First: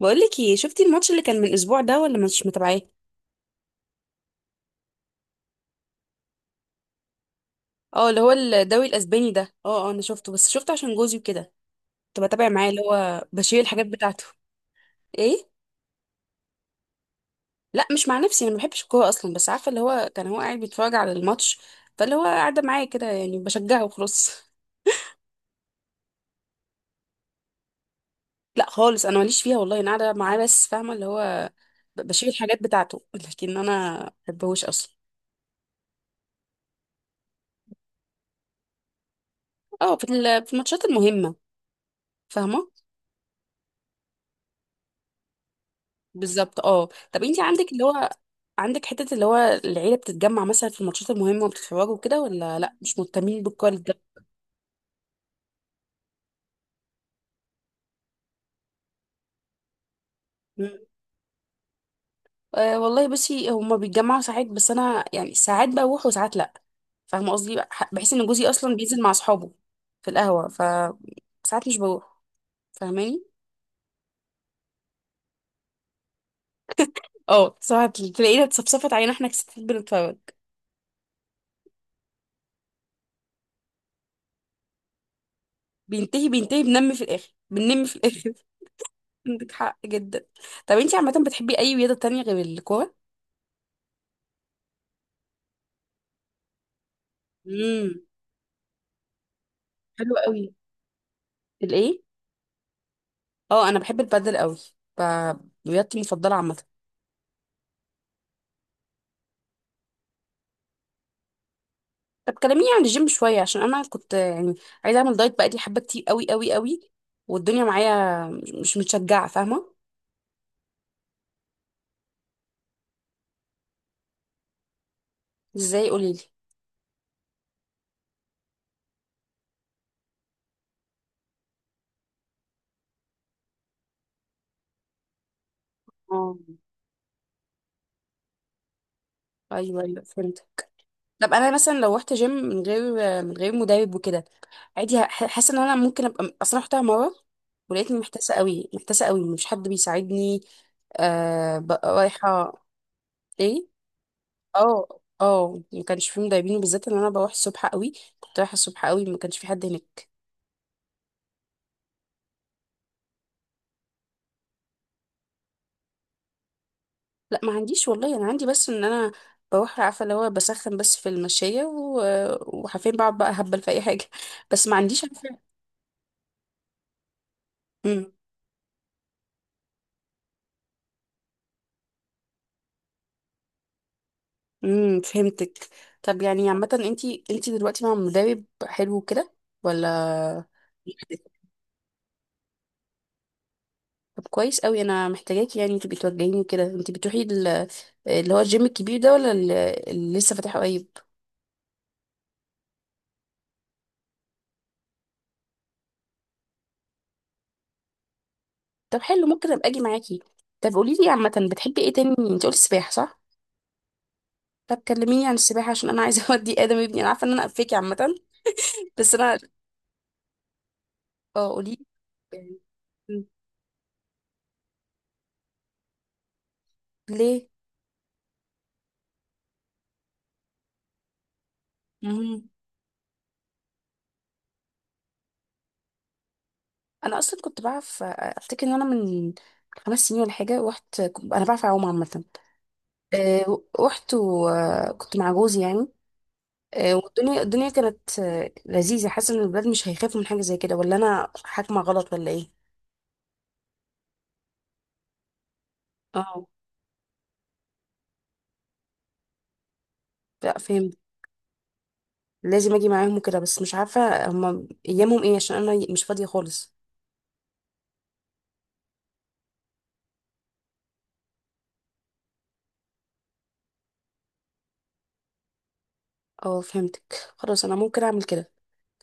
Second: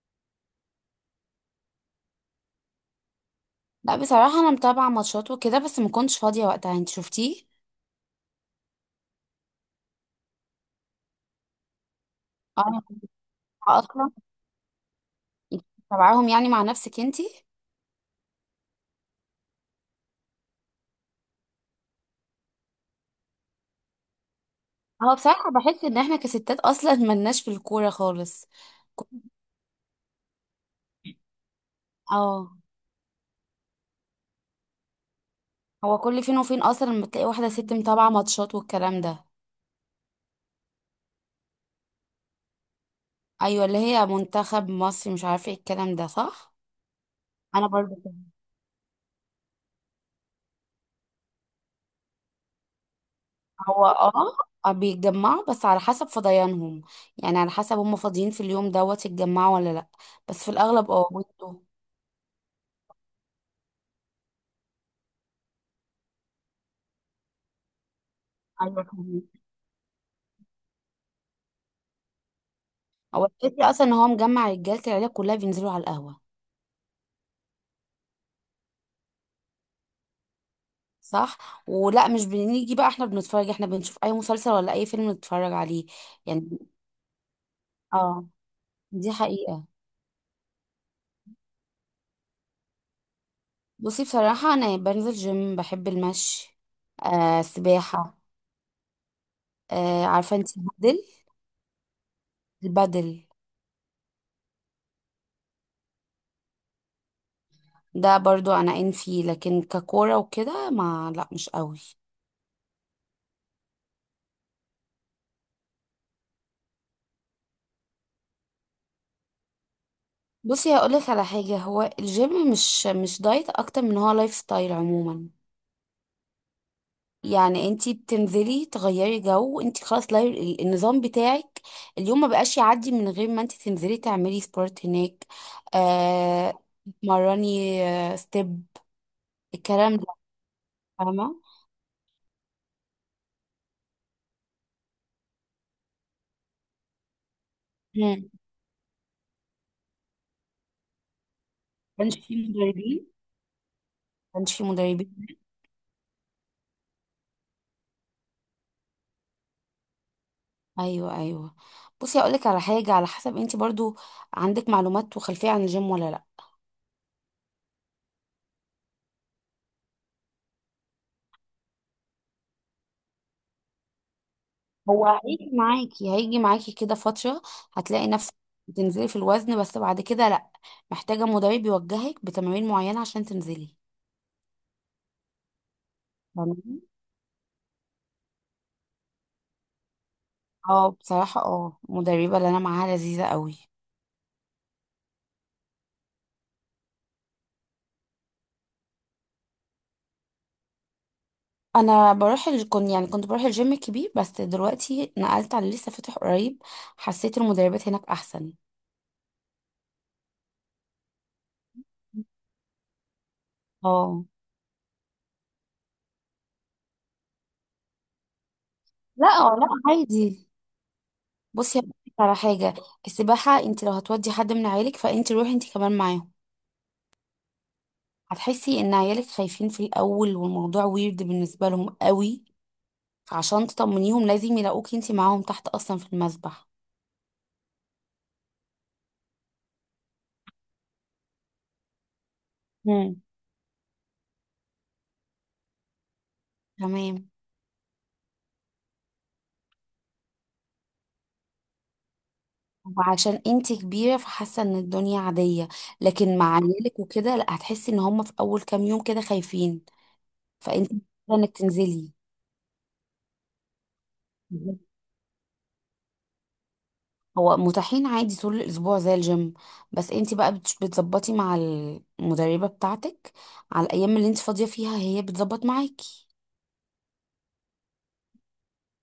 بقولك ايه، شفتي الماتش اللي كان من اسبوع ده ولا مش متابعاه؟ لا، بصراحة أنا متابعة ماتشات وكده بس ما كنتش فاضية وقتها. أنت شفتيه؟ اه اللي هو الدوري الاسباني ده. اه انا شفته، بس شفته عشان جوزي وكده. كنت بتابع اه، معاه أنا اللي هو بشيل متابعة الحاجات أصلا. بتاعته. ايه؟ انت متابعاهم يعني مع نفسك أنتي؟ لا مش مع نفسي، انا ما بحبش الكوره اصلا، بس عارفه اللي هو كان هو قاعد بيتفرج على الماتش، فاللي هو قاعده معايا كده يعني بشجعه وخلاص. هو بصراحة بحس إن إحنا كستات أصلا ملناش في الكورة خالص. لا خالص، انا ماليش فيها والله، انا قاعده معاه بس فاهمه اللي هو بشيل اه، الحاجات بتاعته. لكن انا ما بحبهوش اصلا. هو كل فين وفين أصلا لما تلاقي واحدة ست متابعة ماتشات والكلام ده. اه، في الماتشات المهمه. فاهمه. أيوة، اللي هي منتخب مصر، مش عارفة إيه الكلام ده، صح؟ بالظبط. اه، طب انت أنا عندك اللي برضو هو، كده. عندك حتة اللي هو العيلة بتتجمع مثلا في الماتشات المهمة وبتتفرجوا كده، ولا لا مش مهتمين بالكواليس هو ده؟ اه، بيتجمعوا بس على حسب فضيانهم. يعني على حسب هم فاضيين في اليوم دوت يتجمعوا ولا لأ. بس في مم. الأغلب اه بيبقوا. أه والله، بصي هما بيتجمعوا ساعات، بس انا يعني ساعات بروح وساعات لا. فاهمة قصدي؟ بحس ان جوزي اصلا أيوة. بينزل مع اصحابه في القهوة، ف ساعات مش بروح. هو فاهماني؟ الفكرة أصلا إن هو مجمع رجالة العيلة كلها بينزلوا على القهوة. اه، ساعات تلاقينا اتصفصفت علينا احنا كستات بنتفرج. صح، ولا مش بنيجي بقى؟ احنا بنتفرج، احنا بنشوف أي مسلسل ولا أي فيلم نتفرج عليه. بينتهي، يعني بينتهي، بنم في الاخر، بننم في اه، الاخر. دي عندك حقيقة. حق جدا. طب انت عامة بتحبي اي رياضة تانية غير الكورة؟ بصي بصراحة أنا بنزل جيم، بحب المشي، آه سباحة. آه، حلو عارفة قوي. انتي البدل؟ الايه؟ البدل. اه، انا بحب البادل قوي. ب- رياضتي المفضله عامه. ده برضو أنا إن فيه، لكن ككورة وكده ما لا، مش قوي. طب كلميني عن الجيم شويه، عشان انا كنت يعني عايزه اعمل دايت بقالي حبه كتير قوي قوي قوي، والدنيا معايا مش متشجعه فاهمه. بصي هقولك على حاجة، هو الجيم مش مش دايت أكتر من هو لايف ستايل عموما. ازاي؟ قولي لي. يعني انتي بتنزلي تغيري جو، انتي خلاص لا النظام بتاعك اليوم ما بقاش يعدي من غير ما انتي تنزلي تعملي سبورت هناك. اه. آه، تتمرني، آه ستيب، ايوه الكلام ايوه، ده. فهمت. طب فاهمه. انا مثلا لو رحت جيم من غير، من غير مدرب وكده، عادي؟ حاسه ان انا ممكن ابقى اصلا رحتها مره ولقيتني مم. محتاسه قوي، محتاسه قوي، مش حد بيساعدني. آه، بقى كانش في رايحه. مدربين، ايه؟ كانش في اه. مدربين. اه، ما كانش فيه مدربين، وبالذات ان انا بروح الصبح قوي. كنت رايحه الصبح قوي، ما كانش في حد هناك. ايوه ايوه. بصي اقولك على حاجه، على حسب انتي برضو عندك معلومات وخلفيه عن الجيم ولا لا. لا، ما عنديش والله، انا عندي بس ان انا بروح عارفه اللي هو بسخن بس في المشايه وحرفيا بقعد بقى هبل في اي حاجه. بس ما عنديش هو عارفه. هيجي معاكي هيجي معاكي كده فترة، هتلاقي امم. نفسك بتنزلي في الوزن، بس بعد كده لأ، محتاجة مدرب يوجهك بتمارين معينة عشان تنزلي. فهمتك. طب يعني عامه، فاهماني؟ انتي دلوقتي مع مدرب حلو كده ولا اه بصراحة لوحدك؟ اه، المدربة اللي أنا معاها لذيذة قوي. طب كويس قوي، انا محتاجاكي يعني انتي بتوجهيني كده. انتي بتروحي اللي هو الجيم الكبير ده، ولا اللي لسه فاتحه قريب؟ أنا بروح كنت يعني كنت بروح الجيم الكبير، بس دلوقتي نقلت على اللي لسه فاتح قريب. حسيت المدربات هناك أحسن. طب حلو، ممكن ابقى اجي معاكي. طب قولي لي، عامه بتحبي ايه تاني؟ انت قلتي سباحه صح؟ اه طب كلميني عن السباحه، عشان انا عايزه اودي ادم ابني. انا عارفه ان انا قفاكي عامه، بس لا، انا. اه لا عادي. اه، قولي بصي لي هقولك على حاجة، السباحة انت لو هتودي حد من عيالك فانت روحي انت كمان معاهم. ليه. هتحسي ان عيالك خايفين في الاول والموضوع ويرد بالنسبه لهم قوي. مم. فعشان تطمنيهم لازم يلاقوكي انتي معاهم تحت اصلا في المسبح. انا اصلا كنت بعرف، افتكر ان انا من خمس سنين ولا حاجه رحت، انا بعرف اعوم عامه. مم. رحت وكنت مع جوزي يعني. تمام، والدنيا كانت لذيذه. حاسه ان الولاد مش هيخافوا من حاجه زي كده، ولا انا حاكمه غلط ولا ايه؟ وعشان انتي كبيره فحاسه ان الدنيا عاديه، لكن اه، مع عيالك وكده لا، هتحسي ان هم في اول كام يوم كده خايفين، لا فانتي فهمت. محتاجة انك تنزلي. لازم اجي معاهم وكده، بس مش عارفه هما بالظبط. ايامهم ايه، عشان انا مش فاضيه خالص. هو متاحين عادي طول الاسبوع زي الجيم، بس انتي بقى بتظبطي مع المدربه بتاعتك على الايام اللي انتي فاضيه فيها، هي بتظبط معاكي. اه فهمتك، خلاص انا ممكن اعمل كده.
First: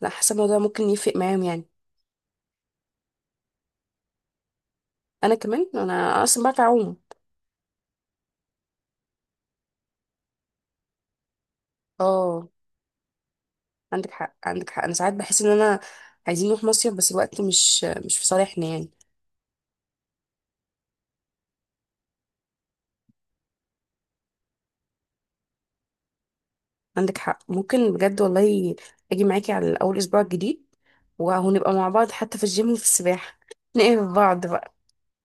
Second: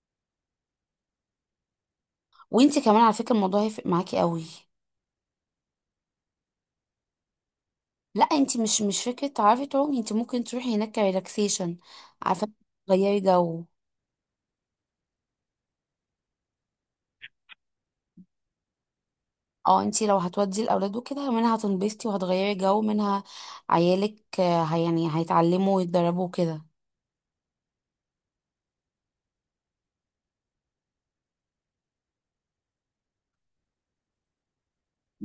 لا، حاسه الموضوع ممكن يفرق معاهم يعني. وانت كمان على فكره الموضوع هيفرق معاكي قوي. انا كمان، انا اصلا بعرف اعوم. لا، انت مش فكره تعرفي تعومي، انت ممكن تروحي هناك كريلاكسيشن، اه، عارفه، تغيري جو. عندك حق، عندك حق. انا ساعات بحس ان انا عايزين نروح مصيف، بس الوقت مش في صالحنا يعني. اه، انت لو هتودي الاولاد وكده منها هتنبسطي وهتغيري جو، منها عيالك آه، هي يعني هيتعلموا ويتدربوا كده. عندك حق، ممكن بجد والله اجي معاكي على اول اسبوع الجديد، وهنبقى مع بعض حتى في الجيم وفي السباحه. نقف بعض بقى.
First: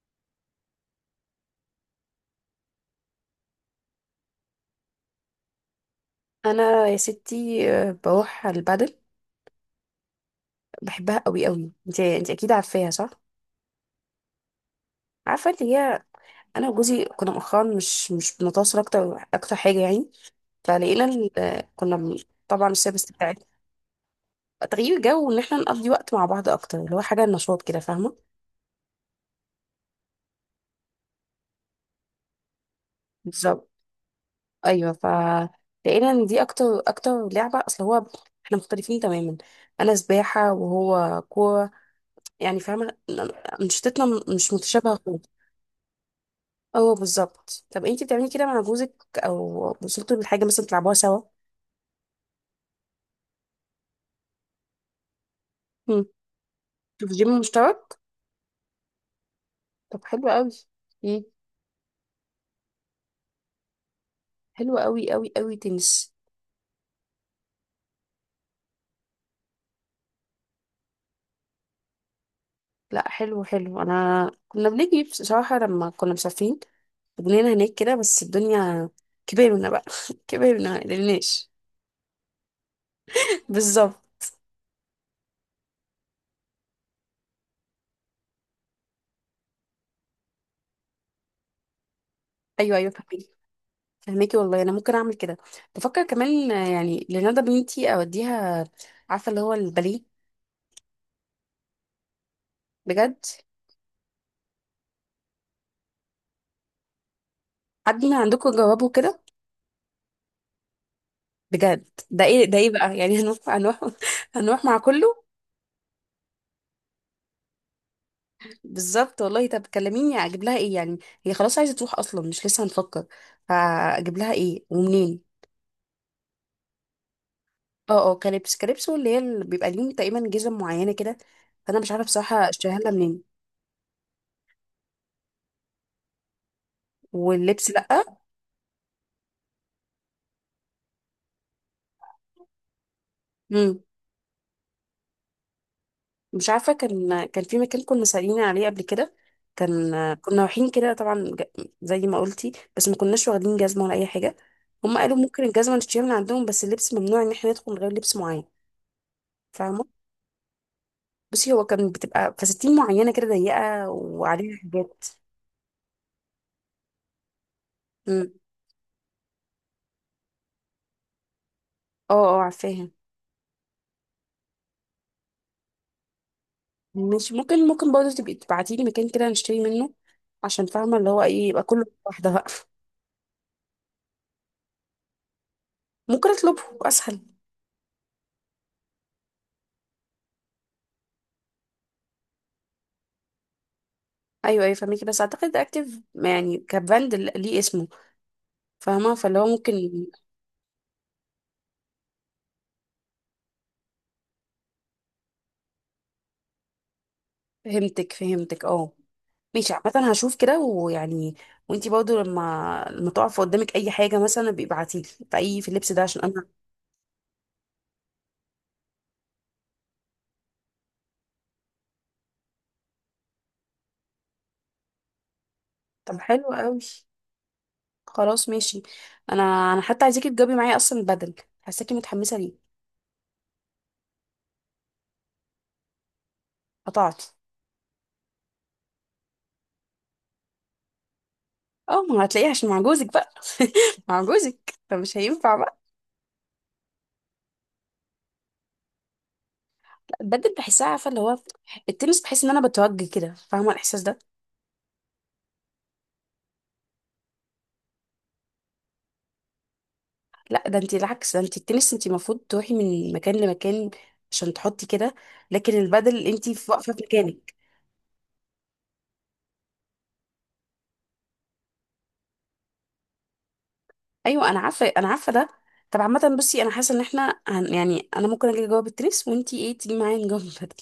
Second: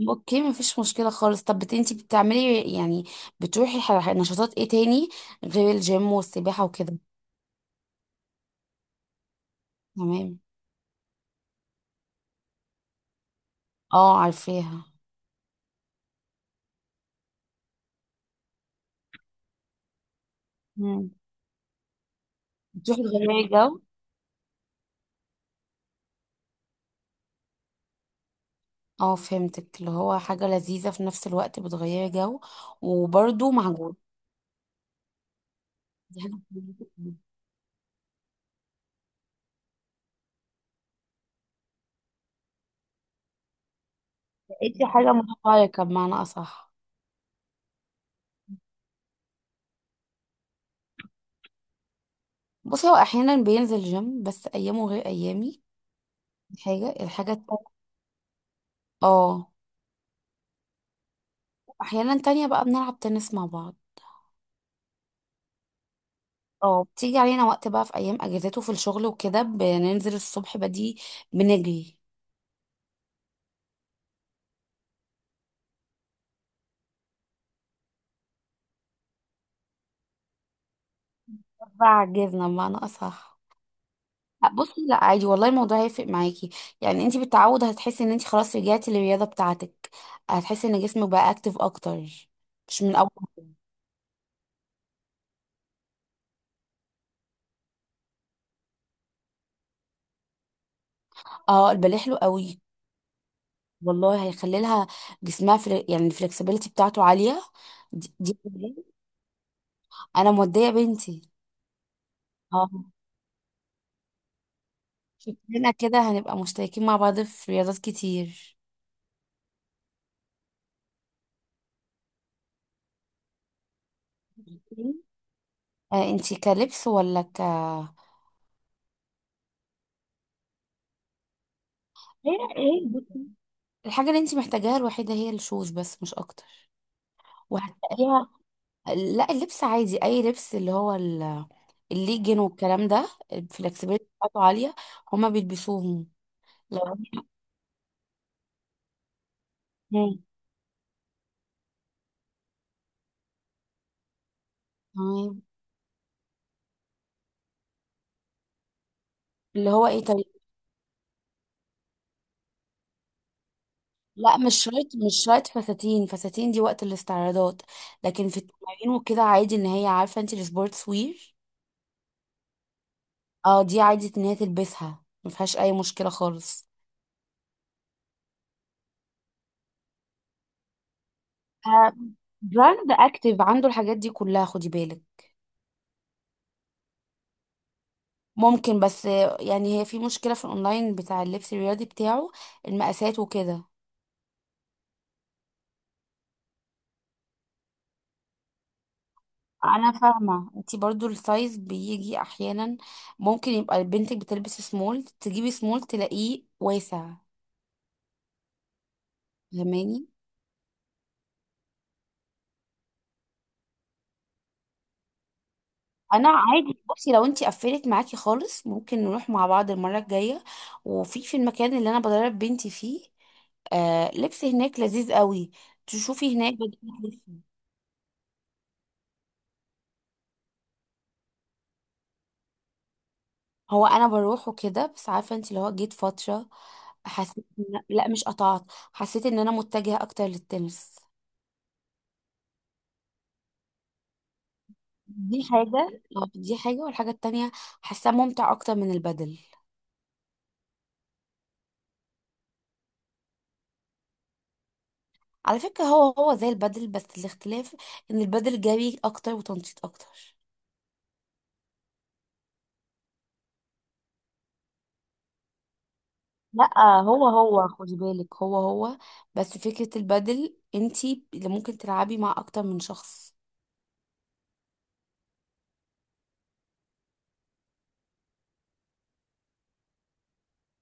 اوكي، مفيش مشكله خالص. طب بت انت بتعملي يعني بتروحي نشاطات ايه تاني غير الجيم والسباحه انا يا وكده؟ ستي، بروح على البادل. تمام. بحبها قوي قوي. انت اكيد عارفاها صح؟ اه عارفاها. عارفه اللي هي انا وجوزي كنا مؤخرا مش بنتواصل اكتر اكتر حاجه يعني، فلقينا مم. طبعا بتروحي السيرفيس تغيري بتاعتنا، جو. تغيير جو، وان احنا نقضي وقت مع بعض اكتر، اللي هو حاجه نشاط كده فاهمه. اه، فهمتك، اللي هو حاجة لذيذة في نفس الوقت بتغيري جو وبرده بالظبط. معجون. ايوه، ف لقينا دي ان حاجة. دي اكتر اكتر لعبه، اصل هو احنا مختلفين تماما. انا سباحه وهو كوره يعني فاهمه. انشطتنا مش لقيتي متشابهه حاجة خالص. متفرقة بمعنى أصح. اه بالظبط. طب انتي بتعملي كده مع جوزك، او وصلتوا لحاجه مثلا تلعبوها سوا؟ بصي هو أحيانا بينزل جيم بس أيامه غير أيامي. مم. دي حاجة. في الحاجة جيم التانية مشترك؟ اه، طب حلو قوي. ايه؟ أحيانا تانية بقى بنلعب تنس مع بعض. حلو قوي قوي قوي، تنس. اه، بتيجي علينا وقت بقى في أيام أجازاته في الشغل وكده بننزل الصبح بدي بنجري. لا حلو حلو، انا كنا بنيجي بصراحه لما كنا مسافرين، بنينا هناك كده، بس الدنيا كبرنا بقى. كبرنا، مقدرناش. بعجزنا بمعنى أصح. بالظبط. لا بصي، لا عادي والله، الموضوع هيفرق معاكي. يعني انت بالتعود هتحسي ان انت خلاص رجعتي للرياضه بتاعتك، هتحسي ان جسمك بقى اكتف اكتر، ايوه مش ايوه من اول. فهميكي، فهميكي والله، انا ممكن اعمل كده. بفكر كمان يعني لندى بنتي اوديها، عارفه اللي هو الباليه. اه، الباليه حلو قوي. بجد. والله هيخلي لها جسمها يعني الفلكسبيليتي بتاعته عاليه. حد من دي, عندكم جوابه كده؟ انا موديه بنتي. بجد؟ ده ايه، ده ايه اه، بقى يعني؟ هنروح، هنروح، هنروح مع كله. شكلنا كده هنبقى مشتركين مع بعض في رياضات كتير. بالظبط والله. طب كلميني، اجيب لها ايه يعني؟ هي خلاص عايزه تروح اصلا، مش لسه هنفكر. فاجيب لها ايه ومنين؟ آه، انت كلبس ولا ك؟ اه اه، كريبس كريبس، واللي هي اللي بيبقى ليهم تقريبا جزم معينه كده. فانا مش عارفه هي بصراحه اشتريها ايه، لها منين. بصي، الحاجه اللي انت محتاجاها الوحيده هي الشوز بس، مش اكتر. واللبس لا؟ وهتلاقيها. لا، اللبس عادي، اي لبس اللي هو الليجن والكلام ده امم. الفلكسبيليتي بتاعته عاليه، هما بيلبسوهم. مش عارفه، لو، كان في مكان كنا سالين عليه قبل كده. كان مم. كنا رايحين كده، طبعا زي ما قلتي، بس ما كناش واخدين جزمه ولا اي حاجه. هم قالوا تمام. ممكن الجزمه نشتريها من عندهم، بس اللبس ممنوع ان احنا ندخل من غير لبس معين اللي فاهمه. هو ايه، طيب. بصي هو كان بتبقى فساتين معينة كده ضيقة لا مش وعليها شرط، حاجات. مش شرط فساتين دي وقت الاستعراضات، لكن امم. في التمارين وكده عادي ان هي، عارفه انت السبورتس وير. اه. اه عارفاها. اه، دي عادي ان هي تلبسها ما فيهاش اي مشكله خالص. مش ممكن، ممكن برضه تبقي تبعتي لي مكان كده نشتري منه، عشان فاهمة اللي هو ايه، يبقى كله آه، واحدة بقى. براند اكتيف عنده الحاجات دي كلها، خدي بالك. ممكن اطلبه اسهل. ممكن، بس آه، يعني هي في مشكله في الاونلاين بتاع اللبس الرياضي بتاعه المقاسات وكده. ايوه ايوه فاهمكي، بس اعتقد اكتف يعني كبراند ليه اسمه. فاهمة، فاللي هو ممكن. انا فاهمه انتي برضو السايز بيجي احيانا، ممكن يبقى بنتك بتلبس سمول تجيبي سمول تلاقيه واسع. فهمتك فهمتك اه. ماشي فاهماني؟ عامة، هشوف كده ويعني. وانتي برضه لما تقف قدامك اي حاجة مثلا بيبعتيلي في اي في اللبس ده، عشان انا انا. عادي، بصي لو انتي قفلت معاكي خالص ممكن نروح مع بعض المره الجايه، وفي في المكان اللي انا بدرب بنتي فيه آه لبس هناك لذيذ قوي، طب تشوفي حلو هناك قوي. بجيب لبس. خلاص ماشي. انا انا حتى عايزاكي تجاوبي معايا اصلا بدل. حاساكي متحمسه ليه؟ هو انا بروح وكده، بس عارفه انت اللي هو جيت فتره قطعتي؟ حسيت لا مش قطعت، حسيت ان انا متجهه اكتر للتنس. اه، ما هتلاقيه عشان مع جوزك بقى. مع جوزك، فمش دي هينفع بقى. حاجة آه، دي حاجة. والحاجة التانية حاساه ممتع أكتر من البدل. لا، البدل بحسها عارفه اللي هو، التنس بحس ان انا بتوجه كده فاهمه الاحساس ده. على فكرة هو زي البدل، بس الاختلاف إن البدل جري أكتر وتنطيط أكتر. لا، ده انت العكس، ده انت التنس انت المفروض تروحي من مكان لمكان عشان تحطي كده، لكن البدل انت لا، في واقفه في هو مكانك. هو خدي بالك، هو بس فكرة البدل انتي اللي ممكن تلعبي مع أكتر من شخص. ايوه انا عارفه، انا عارفه ده. طب عامه بصي، انا حاسه ان احنا يعني انا ممكن اجي جواب التنس، وانت ايه تيجي معايا نجاوب البدل؟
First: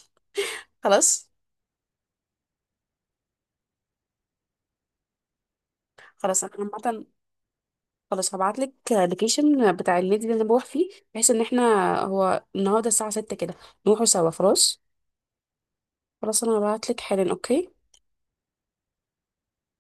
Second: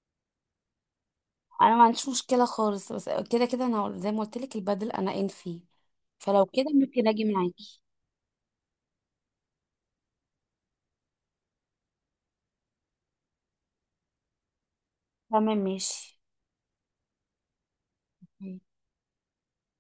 خلاص. أنا ما عنديش مشكلة خالص، بس كده كده أنا زي ما قلت لك البدل أنا إن فيه، خلاص فلو انا. كده عامه ممكن أجي معاكي. خلاص، هبعت لك اللوكيشن بتاع النادي اللي انا بروح فيه، بحيث ان احنا، هو النهارده الساعه 6 كده، نروحوا سوا. خلاص. تمام ماشي. خلاص انا هبعت لك حالا. اوكي.